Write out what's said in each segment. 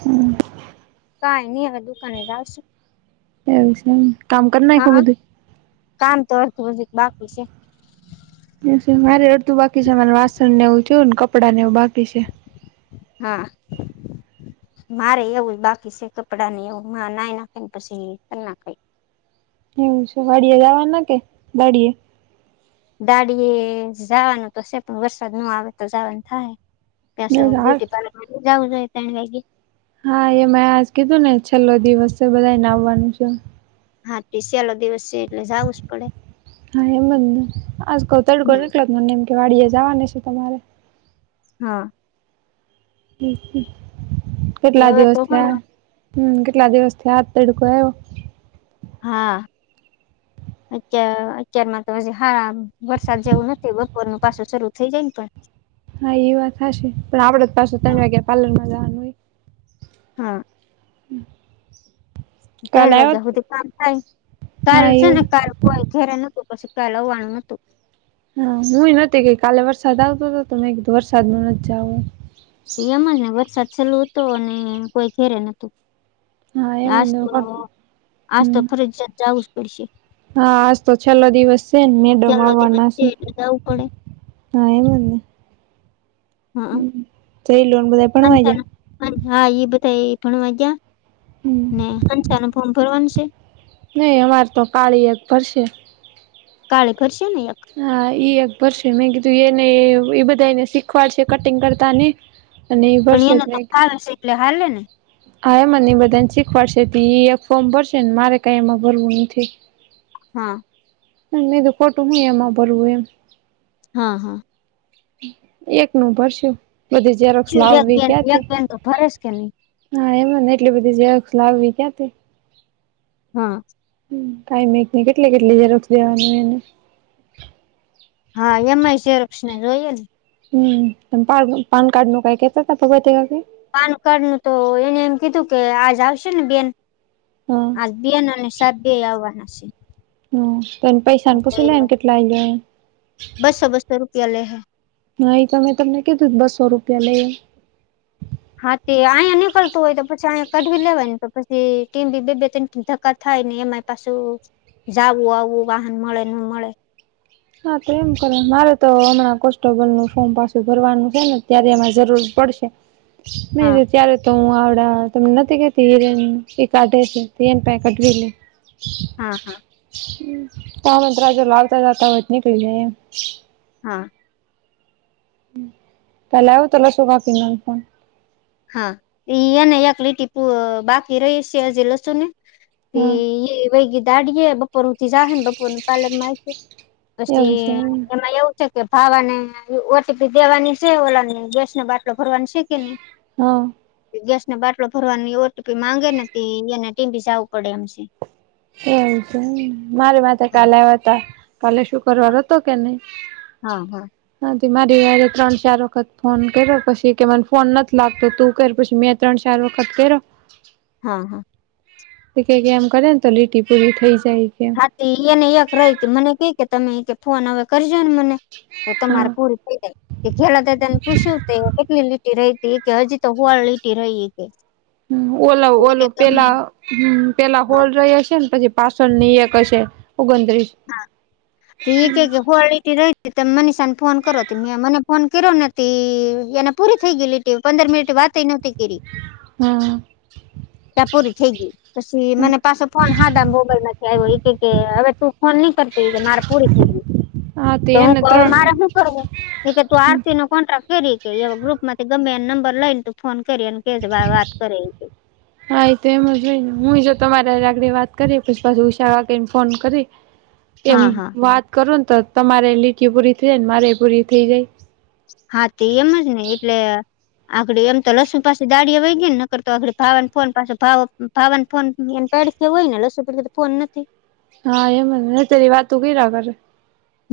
હમ, કાઈ ની હવે દુકાને જાવ છું. એમ છે કામ કર નાયખું હા બધુ. કામ તો અરધુ હજી બાકી છે. મારે અડધુ બાકી છે મારે વાસણ ને એવું થયું ને કપડાં ને એવું બાકી છે. હા, મારે એવું બાકી સે કપડાં ને એવું હમણાં નાઈ નાખે ન પછી કરી નાખાય, એવું છે વાડીયે એજાવાના કે વાડીયે. વાડી એ જાવાનું તો છે પણ વરસાદ નો આવે તો જાવાનું થાહે, ત્યાંસ બ્યુટી પાર્લર નઈ જવું જોઈએ તૈણ વાગે હા એમાય આજ કીધું ને છેલ્લો દિવસ છે બધાય ને આવવાનું સે, હા તી શ્યેલો દિવસ છે એટલે ઝાવું જ પડે. હા એમ જ ને આંઝ કઉ તૈડકો નીકળ્યો મને કેમકે વાડીયે જવાની હશે તમારે હા કેટલા હવે દિવસ તો થ્યા હમ કેટલા દિવસ થ્યા આજ તડકો આઈવો. હા [unintelligible] અત્યા અત્યારમાં તો હજી વરસાદ જેવું નથી બપોરનું પાસું શરૂ થઇ જાય ને પણ હા ઈ વાત હાશી પણ આપડે તો પાછું ત્રણ વાગ્યે પાર્લર માં જવાનું હ હા હમ [unintelligible] તૈણ વાગ્યા હુધી કામ થાય કાલ હા એ સેને કાલ કોય ઘેરે નતું પછી કાલ આવાણુ નતું. હા હુંય નતી ગઈ કે કાલે વરસાદ આવતો તો તો મેં કીધુ વરસાદ નુ નથ જાવુ. એમ જ ને વરસાદ છેલ્લું હતો અને કોઈ ઘેરે નતું. હા એ આજ તો બધું આજ તો હમ ફરજિયાત જવું જ પડશે. હા આજ તો છેલ્લો દિવસ સે ને મેડમ છેલ્લો દિવસ આવવાના છે. એટલે જવું પડે હા એમ જ ને હા હ જઈ લોને બધા ભણવા ગયા હા એઈ ઈ બધાં ભણવાજ્યા ને અચછા અને ફોર્મ ભરવાનું છે. નહી અમારે તો કાળી એક ભરશે. કાળી કરશે ને એક હા ઈ એક ભર શે મેં કીધું એને એ બધાને શીખવાડશે કટિંગ કરતા ને અને એ ભરષે જ લે હાલે હા એ મને એ બધાને શીખવાડશે તે ઈ એક એ એક ફોર્મ ભરશે ને મારે કઈ એમાં ભરવું નથી. હ [unintelligible] હા હ મે કીધું ખોટું હું એમાં ભરવું એમ હા હા એક નુ ભરસું બધી જેરોક્સ શું એક લાવવી બેન એક ક્યાથી. બેન તો ભરે જ કે નહીં હા એમાં ને એટલી બધી જ ઝેરોક્સ લાવવી ક્યાંથી. હા કાઈ નકી ની કેટલી કેટલી ઝેરોક્સ દેવાની હોય એને. હા એમાંય ઝેરોક્ના ને ઈ જોઈએને હમ પાન પાનકાડ નું કઈ કેતાતા [unintelligible] પાનકાડ નું તો એને એમ કીધું કે આજ આવશે ને બેન હા આજ બેન અને સાયબ બેય આવવાના શે. હ તો એને પૈસાને પુશી લેવાય ને કેટલા વાગ્યે આવે એમ. બસો બસો રૂપિયા લેહે હા એ તો મે તમને કીધું બસો રૂપિયા લય એમ. હા તે આયા નીકળતું હોય તો પછી અંયા કઢવી લેવાય ને તો પછી ટીમ બી બે બે તન ધક્કા થાય ને એમાંય પાછું જાવું આવવું વાહન મળે નો મળે. હા તો એમ કરો મારે તો હમણાં કોન્સ્ટેબલ નું ફોર્મ પાછું ભરવાનું હે ને ત્યારે એમાં જરૂર પડશે [unintelligible] મે હા કુ ત્યારે તો હું આવડા તને નથી કેતી હિરેન એ કાઢે છે એની પાહે કઢવી લે. હા હા, [unintelligible] [inaudible] આવતા જતા હોય તો નીકળી જાય એમ. હા, કાલે આવીયો તો લસુ કાપીને લાવતા, હા ઇ એને એક લીટી પ બાકી રહીશે લસુ ની એ હા ઇ વૈગી દાડીએે બપોર હુદી જાહે બપોર કાલે એના માયકે. એવું છે પછી એમ તમા એવુ, કે ભાવાને ઓટીપી દેવાની છે ઓલા ને ગેસ નો બાટલો ભરવાની છે કે ની, હા, ગેસ નો બાટલો ભરવાની ઓટીપી માંગે ને તો એને ટીંબે જાવું પડે એમ છે. એમ છે મારે માથે હા કાલે આવે તા કાલે શું, પરવાર હા હતો કે નઇ, હા તો મારે હારેય ત્રણ ચાર વખત ફોન કર્યો પછી કે મને ફોન નથી લાગતો તું કર પછી મેં ત્રણ ચાર વખત કયરો હા, એ કંઈક એમ કરે ને તો લીટી પૂરી થઇ જાય છેએમ કે, હા એને એક રહી તી મને કે કે તમે એ કે ફોન હવે કરજો ને મને તો તમારે પૂરું, [inaudible] કે ખેડાતા તેને પૂછ્યું તે કેટલી લીટી રહી તી એ કે હજી તો હોળ લીટી રહી કે હમ ઓલાવ એ કે ઓલું તમે પેલા પેલા હા હોળ રહી હશે ને પછી. પાછળ ની એક હશે ઓગણત્રીસ. હા તો ઇ કે કે હોળ લીટી રઇ. તમે મનીષાને ફોન કરો તો મે મને ફોન કર્યો ને તો એને પૂરી થઈ ગયેલી. તેઓ પંદર મિનિટ વાતઈ નહોતી કેરી હા ત્યાં પૂરી થઈ ગઈ પછી મને પાછો ફોન હાદા મોબાઈલ માંથી આવ્યો ઈ કે કે હવે તું, ફોન ની કરતી કે મારે પૂરી થઈ ગઈ હા તે તો હું એને કવ ત્રણ મારે હું? એકે તું આરતી ન કોન્ટ્રાક્ટ કરી કે ગ્રુપમાંથી ગમે એને નંબર લઈ ને તું ફોન કરીએ કે જ વાર વાત કરે છે ઈ કે, હા તો એ એમ જ હોય ને હુંય જો તમારે આગળી વાત કરી પછી [unintelligible] ને ફોન કરીને એમ હા હા વાત કરું તો તમારે લીટીઓ પૂરી થઈ જાય મારે પૂરી થઈ ગઈ. હા તે એમ જ ને એટલે, એટલે એમ તો લસુ પાસે, ગાડી વય ગય નકર તો ભાવાને ફોન પાછો ભાવ-ભાવાને ફોન પેડસે હોય ને લસુ પાસે તો ફોન નથી. હા એમ જ એતો એવી વાતો કયરા કરે,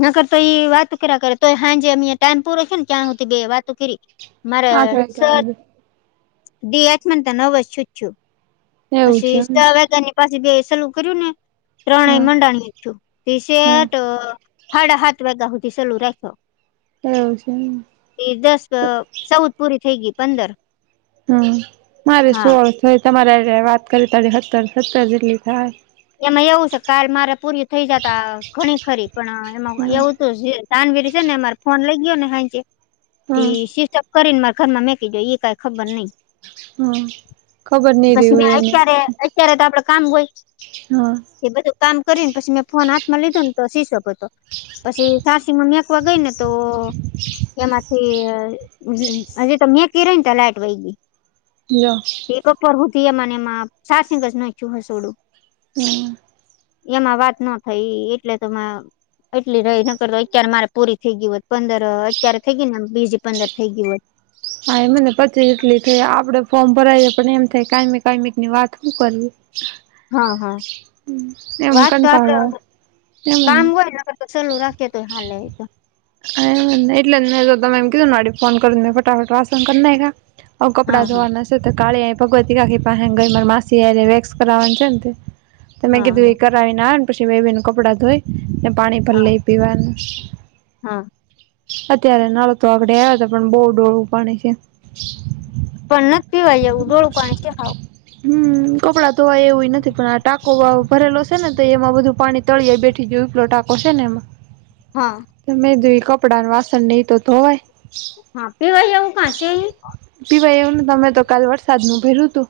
નકર તો ઇ વાતો કીરાયા કરે તોય હાંજે એમ ઇ ટાઈમ પૂરો થયો ને ત્યાં હુધી વાતો કરી. મારે આઠ વાગ્યા સર હુધી દી આઠમન તો નવજ છૂટ્યું એવું છે પછી એમ [unintelligible] [inaudible] પછી મે સરુ કર્યું ને ત્રણેય હા મંડાણી તે હા સેટ, હાડા હાત વાગ્યા હુધી સલું રાખ્યો. એવું છે એમ, એ દસ ચૌદ પૂરી થઈ ગઈ પંદર, હમ મારે હા સોળ થઇ તમારે હારે વાત કરી હત્તર જેટલી થાહે, એમાં એવું છે કાલ મારે પૂરી થઇ જાતા ઘણી ખણી ખરી પણ એમાં હા એવું તો જે તાનવીર છે ને અમારે ફોન લઈ ગયો ને આઇથી તે હા સ્વીચ ઓફ કરીને માર ઘરમાં મેકી ગય એ કાઈ ખબર નઈ, હા ખબર નઈ રહી પછી કે હોય એને અત્યારે અત્યારે તો આપડે કામ હોય હા એ બધું કામ કરીને પછી મેં ફોન હાથમાં લીધો ને શિશબ હતો પછી સારસીમાં મેકવા ગઈ ને તો એમાંથી હજ તો મે [unintelligible] લાટ વહી ગઈ. લો એ બપોર હુતી એમાં ને એમાં ચાર્જિંગ કરી નાખ્યું હશે ઓલુ. હમ એમાં વાત ન થઈ એએ એટલે તોમાં. એટલી રહી નકર તો અત્યારે મારે પૂરી થઈ ગયું હોય પંદર અત્યારે થઈ ગય ને બીજી પંદર થઈ ગયું હોત. હા એ મને પછી એટલી થઈ આપડે ફોર્મ ભરાયએ પણ એમ થાય કાયમી કાયમી ની વાત હું કરવી [inaudible] હા હા એમ વાત તો આપડે કંટાળો આવે એમન કામ હોયને તો ચાલુ રાખીએ તો હાલે તો એટલે મે કીધું તમે એમ કીધું ફોન કરીં ફટાફટ વાસન કર નાયખા હવે કપડા હા હા ધોવાના તે કાલે અહીં ભગવતી કાકી પાસે ગઈ માર માસી હરે મારે વેક્સ કરાવા તે ત મેં હા કીધું હા. એ કરાવીનેને પછી મેંબી નું કપડાં ધોય ને પાણી ભર હા લઈ પીવાનું. હા અત્યારે નળ તો આગળે આવ્યા હતા પણ બહુ ડોહળુ પાણી છે. પણ નથ પીવાય એવું ડોળુ પાણી કે હાવ હમ કપડાં ધોવાય એવું ય નથી પણ આ ટાકો ભરેલો છે ને તો એમાં બધું પાણી તળિ જાય બેથી જેવી પેલો ટાકો છે ને એમાં. હા તમે મેં કીધું કપડા ન વાસણ એ તો ધોવાય હા પીવાય આવું ક્યાં સે એ. પીવાય એવું નથી અમે તો કાલ વરસાદ નું પીધું હતુ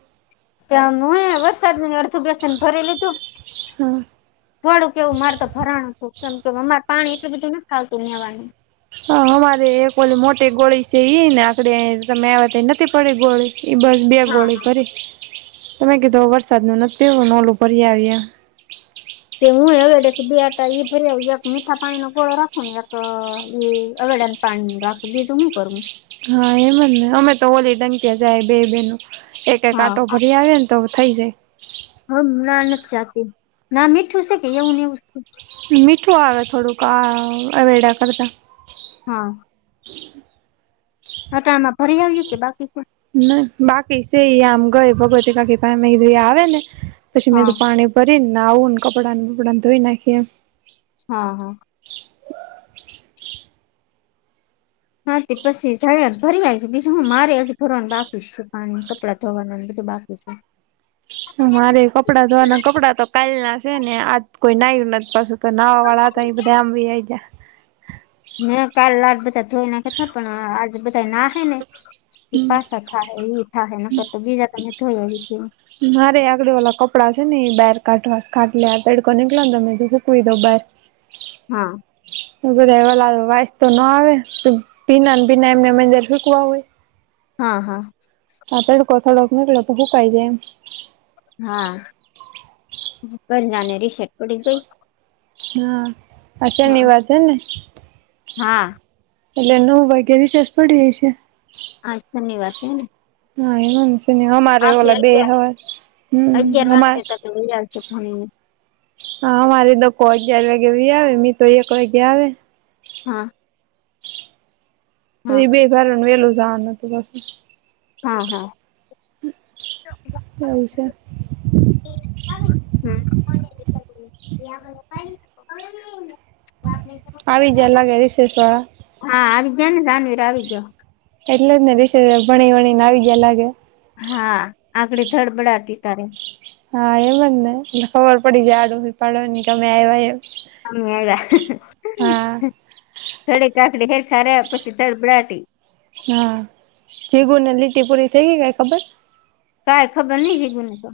ત્યાં નું હે વરસાદની અર્ધવ્યસન ભરી લીધું. હ થોડું કેવું મારે તો ભરણું હતું કેમ કે અમારે પાણી એટલું બધું નથ આવતું મેવાનું. હા અમારે એક ઓલી મોટી ગોળી છે ઈ ને આડી તમે આવ તો નથી પડી ગોળી. એ બસ બે હા ગોળી હા ભરી તમે કીધો વરસાદનું નથીું નોલું ભરી આવી એમ કે હું એ હવે [inaudible] મીઠા પાણી નો ગોળો રાખો ને એક અવેડાનું પાણી રાખ બીજુ તો હું કરું હા એમ જ ને અમે તો ઓલી ઘંટી જાય બે બેનું. એક એક હા આંટો ભરી આવે ને તો થઈ જાય. હમ ના નથી જાતી ના મીઠું છે કે એવું ને એવ મીઠું આવે થોડું આ અવેડા કરતા. હા ઘટામાં ભરી આવ્યું કે બાકી કોઈ ના બાકી સે આમ એ આમ ગયો ભગવતે કાકી પાહે આવે ને પછી મે હા તું પાણી કરીન આવું ને કપડાં ને બપડા ને ધોઈ નાખીએ હા હા હા તે પછી જઇ આઈસ ભરીઆઈસ બીજું હું મારેય હજુ બાકી ભરવાનું બાકી છે પાણી કપડાં ધોવાના હજી તો બાકી છે. મારે કપડા ધોવાના કપડાં તો કાલ ના છે ને આજ કોઈ નાયુ નથ પાછું. તો નાવા વાળા હતા એ બધા તો આમ વયા ગયા. મેં કાલ આજ બધા ધોઈ નાખા હતા પણ આજે બધા નાહે ને કે પાસા થા હૈ ઇ થા હે નકર તો બીજા તો મેં ધોઈ નાખ્યા. મારે આગળ ઓલા કપડા છે ને ઇ બહાર કાઢવા સ ખાટલે આ તડકો નિકળ્યો તો સૂકવી દઉ બાર. [inaudible] હા [unintelligible] વાસ તો ના આવે ભીના ન ભીના એમને એમ સુકવયા હોય. હા હા આ તડકો થોડોક નીકળયો તો હુંકાઇ જાય એમ હા [unintelligible] બધાને રીસેસ પડી ગઈ. હા આજ શનિવાર છે ને હાઆ એટલે નવ વાગે રીસેસ પડી હશે. આજ શનિવાર છે ને [unintelligible] હા એમ જ ને [unintelligible] અમારે ઓ આપડે બે અગિયાર હોય હમ અગિયાર [unintelligible] હમાર. વાગે તક વૈયા છે ભણીને હા અમારે ડકો અગીયાર વાગે વાઈઆવે મી તો એક વાગ્યા આવે. હાઆ એ બે ભારા ને વેલું જવાનું હતું પાસુ. હા હા એવું છે [inaudible] [inaudible] આવીગયા લાગે છે રીસેસવાળા. હા આવી ગયા ને જાનવીર આવી ગયો. એટલે જ ને દીસે ભણી વણી ને આવી ગયા લાગે. હા આકડી ધડબડાતી તારે. હા એમ જ ને એટલે ખબર પડી જાયઆડોશી પાડોશીને અમે આવ્યા એમ. અમે આવ્યા હા હ હ થોડી કાકડી [unintelligible] પછી તડબડાતી [unintelligible] હા જીગુને લીટી પૂરી થઈ ગઈ ખબર કાઈ ખબર નહિ જીગુ નીતો.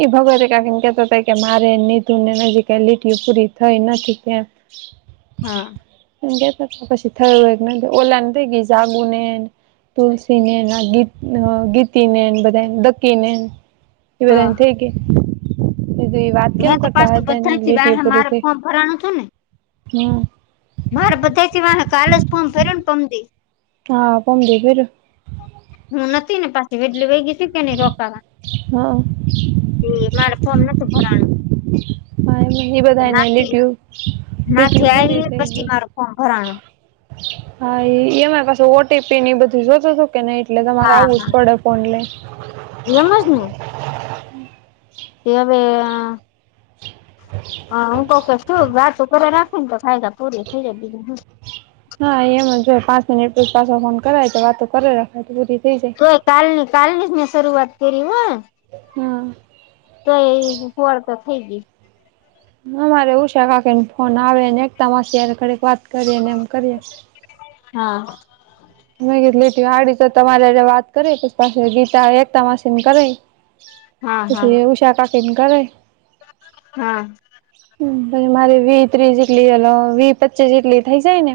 ઈ ભગવતી કાકી ને કહેતા હતા કે મારે અને નીતુ ને હજી લીટયો પૂરી થઇ નથી કે એમ [inaudible] હા કેતા હતા પછી થયું હોય નથી ઓલા ને થઈ ગઈ જાગુંનેને તુલસીને ના ગીત ગીતી ને બધાયને [unintelligible] [unintelligible] એ બધા હા ને થઇ ગઇ. [unintelligible] એ બધાં વાત કેમ મેં તો કરતા પાછું હતાને બધાથી લીટી વાહે ઓ પુરી મારે થઈ ફોર્મ ભરાણું હતું ને હમ. મારે બધા થી વાહે કાલજ ફોર્મ ભર્યું ને પમદી હા પમદી [unintelligible] હું નથી ને પાછી વેડલીવાઈ ગઇ તી ને રોકાવા. [inaudible] હા એ મારે ફોર્મ નતું ભરાણું ભાઈ ને ઇ બધા ને નાથી લીટીયું. [inaudible] નાથી લીટીયું પુરી આવી થઈ પછી ગઈ. મારું ફોર્મ ભરાણું હા એ એમાં પાસુ ઓટી પી એ બધું જોતો હતું કે નઈ એટલે તમારે આવું જ પડે. ઓનલાઇન. એમજ ને તે હવેઆ આ [inaudible] હા હું તોકે શું વાતો કરે રાખું ને તો કાયદા પૂરી થઇ જાય બીજું હું હા એમ જ હોય જો પાંચ મિનિટ પશી પાછો ફોન કરાય તો વાતો કરે રાખે તો પૂરી થઈ જાય તોય કાલની કાલની જ મે શરૂઆત કરી હ હમ્મ. તો એ ફોર તો થઈ ગઈ. હમ્મ મારે એવું છે કાકીને ફોન આવેને એકતા માસી ઘડીક વાત કરી ને એમ કરીએ. હા. [unintelligible] હાડી તો તમારેે વાત કરી અને પાછી ગીતા એકતા માસીને કરવી હા હા પછી ઉષા કાઠીન કરે. હા. મારે વી ત્રીસ જેટલી વી પચીસ જેટલી થઇ જાય ને.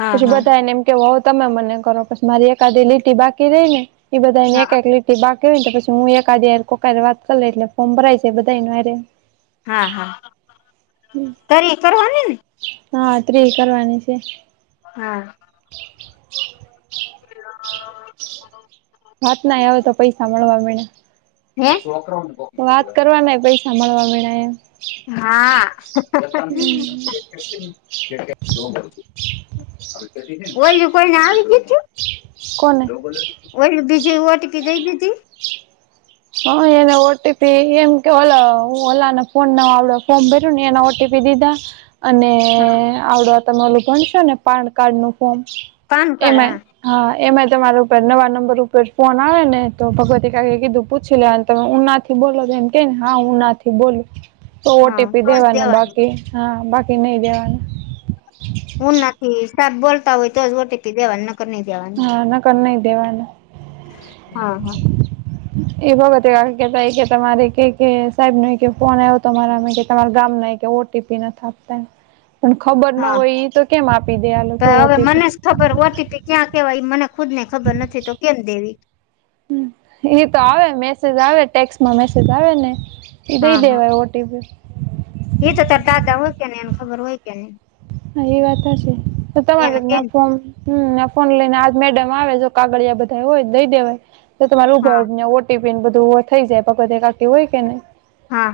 હા પછી હા બધાને એમ કેવા તમે મને કરો પછી મારી એકાધ લીટી બાકી રહી ને. એ બધા ને હા એક લીટી બાકી કેને પછી હું એક આદે કોક વાત કરી એટલે ફોર્મ ભરાય જાય છે તો હારે હા હા તરી એ કરવાની ને હા એ કરવાની છે. હા. [inaudible] [inaudible] વાત ના આવે તો પૈસા મળવા લાગ્યા [unintelligible] વાત કરવા પૈસા મળવા માંડ્યા એમ હા. [inaudible] કોઈ કોઈને આવ્યું તું કોને દઈ દીધી [unintelligible] હા એને ઓટીપી એમ કે ઓલો ઓલાને ફોન ન આવડ્યો ફોન ભર્યું ને એના બીજીતા અને હા આવડો તમેલું ભણશો ને પાન કાર્ડ નું ફોમ પાન કાર્ડ એમાં. હા એમાં તમારા ઉપર નવા નંબર ઉપર ફોન આવે ને તો ભગવતી કાકીએ કીધું. પૂછી લેને તમે ઉનાથી બોલો એમ કે ને હા ઉનાથી બોલ. તો હા ઓટી પી તો જ દેવાના દેવાની બાકી હા બાકી નહી દેવાના. ઉના થી સાત બોલતા હોય તો જ ઓટીપી દેવાનું હમ્મ. તો ની દેવાનું હા નકર નઈ દેવાનું હા હા એ ભગતે કેતા કે તમારે કેકે સાહેબ ન ફોન આવ તમારા કે તમારા ગામ ના. ઓટીપી ના આપતા પણ ખબર ના હા હોય તો કેમ આપી દે અને તો લોકો હવે ઓટીપી મને જ ખબર ઓટીપી ક્યાં કેવાય મને ખુદ ને ખબર નથી તો કેમ દેવી. એ તો આવે મેસેજ આવે ટેક્સ માં મેસેજ આવે ને. એ હા દઈ હા દેવાય ઓ ટી પી. એ તો તર દાદા હોય ને ખબર હોય કે નઈ હા એ વાત હાચી એને કે તમાર ફોમ. હમ ના ફોન લઈને આજ મેડમ આવે જો કાગળિયા બધા હોય દઈ દેવાય તો તમારે ઊભાં હા ઊભાં [unintelligible] ટીફિન બધું થઈ [unintelligible] હોય નહી. હા.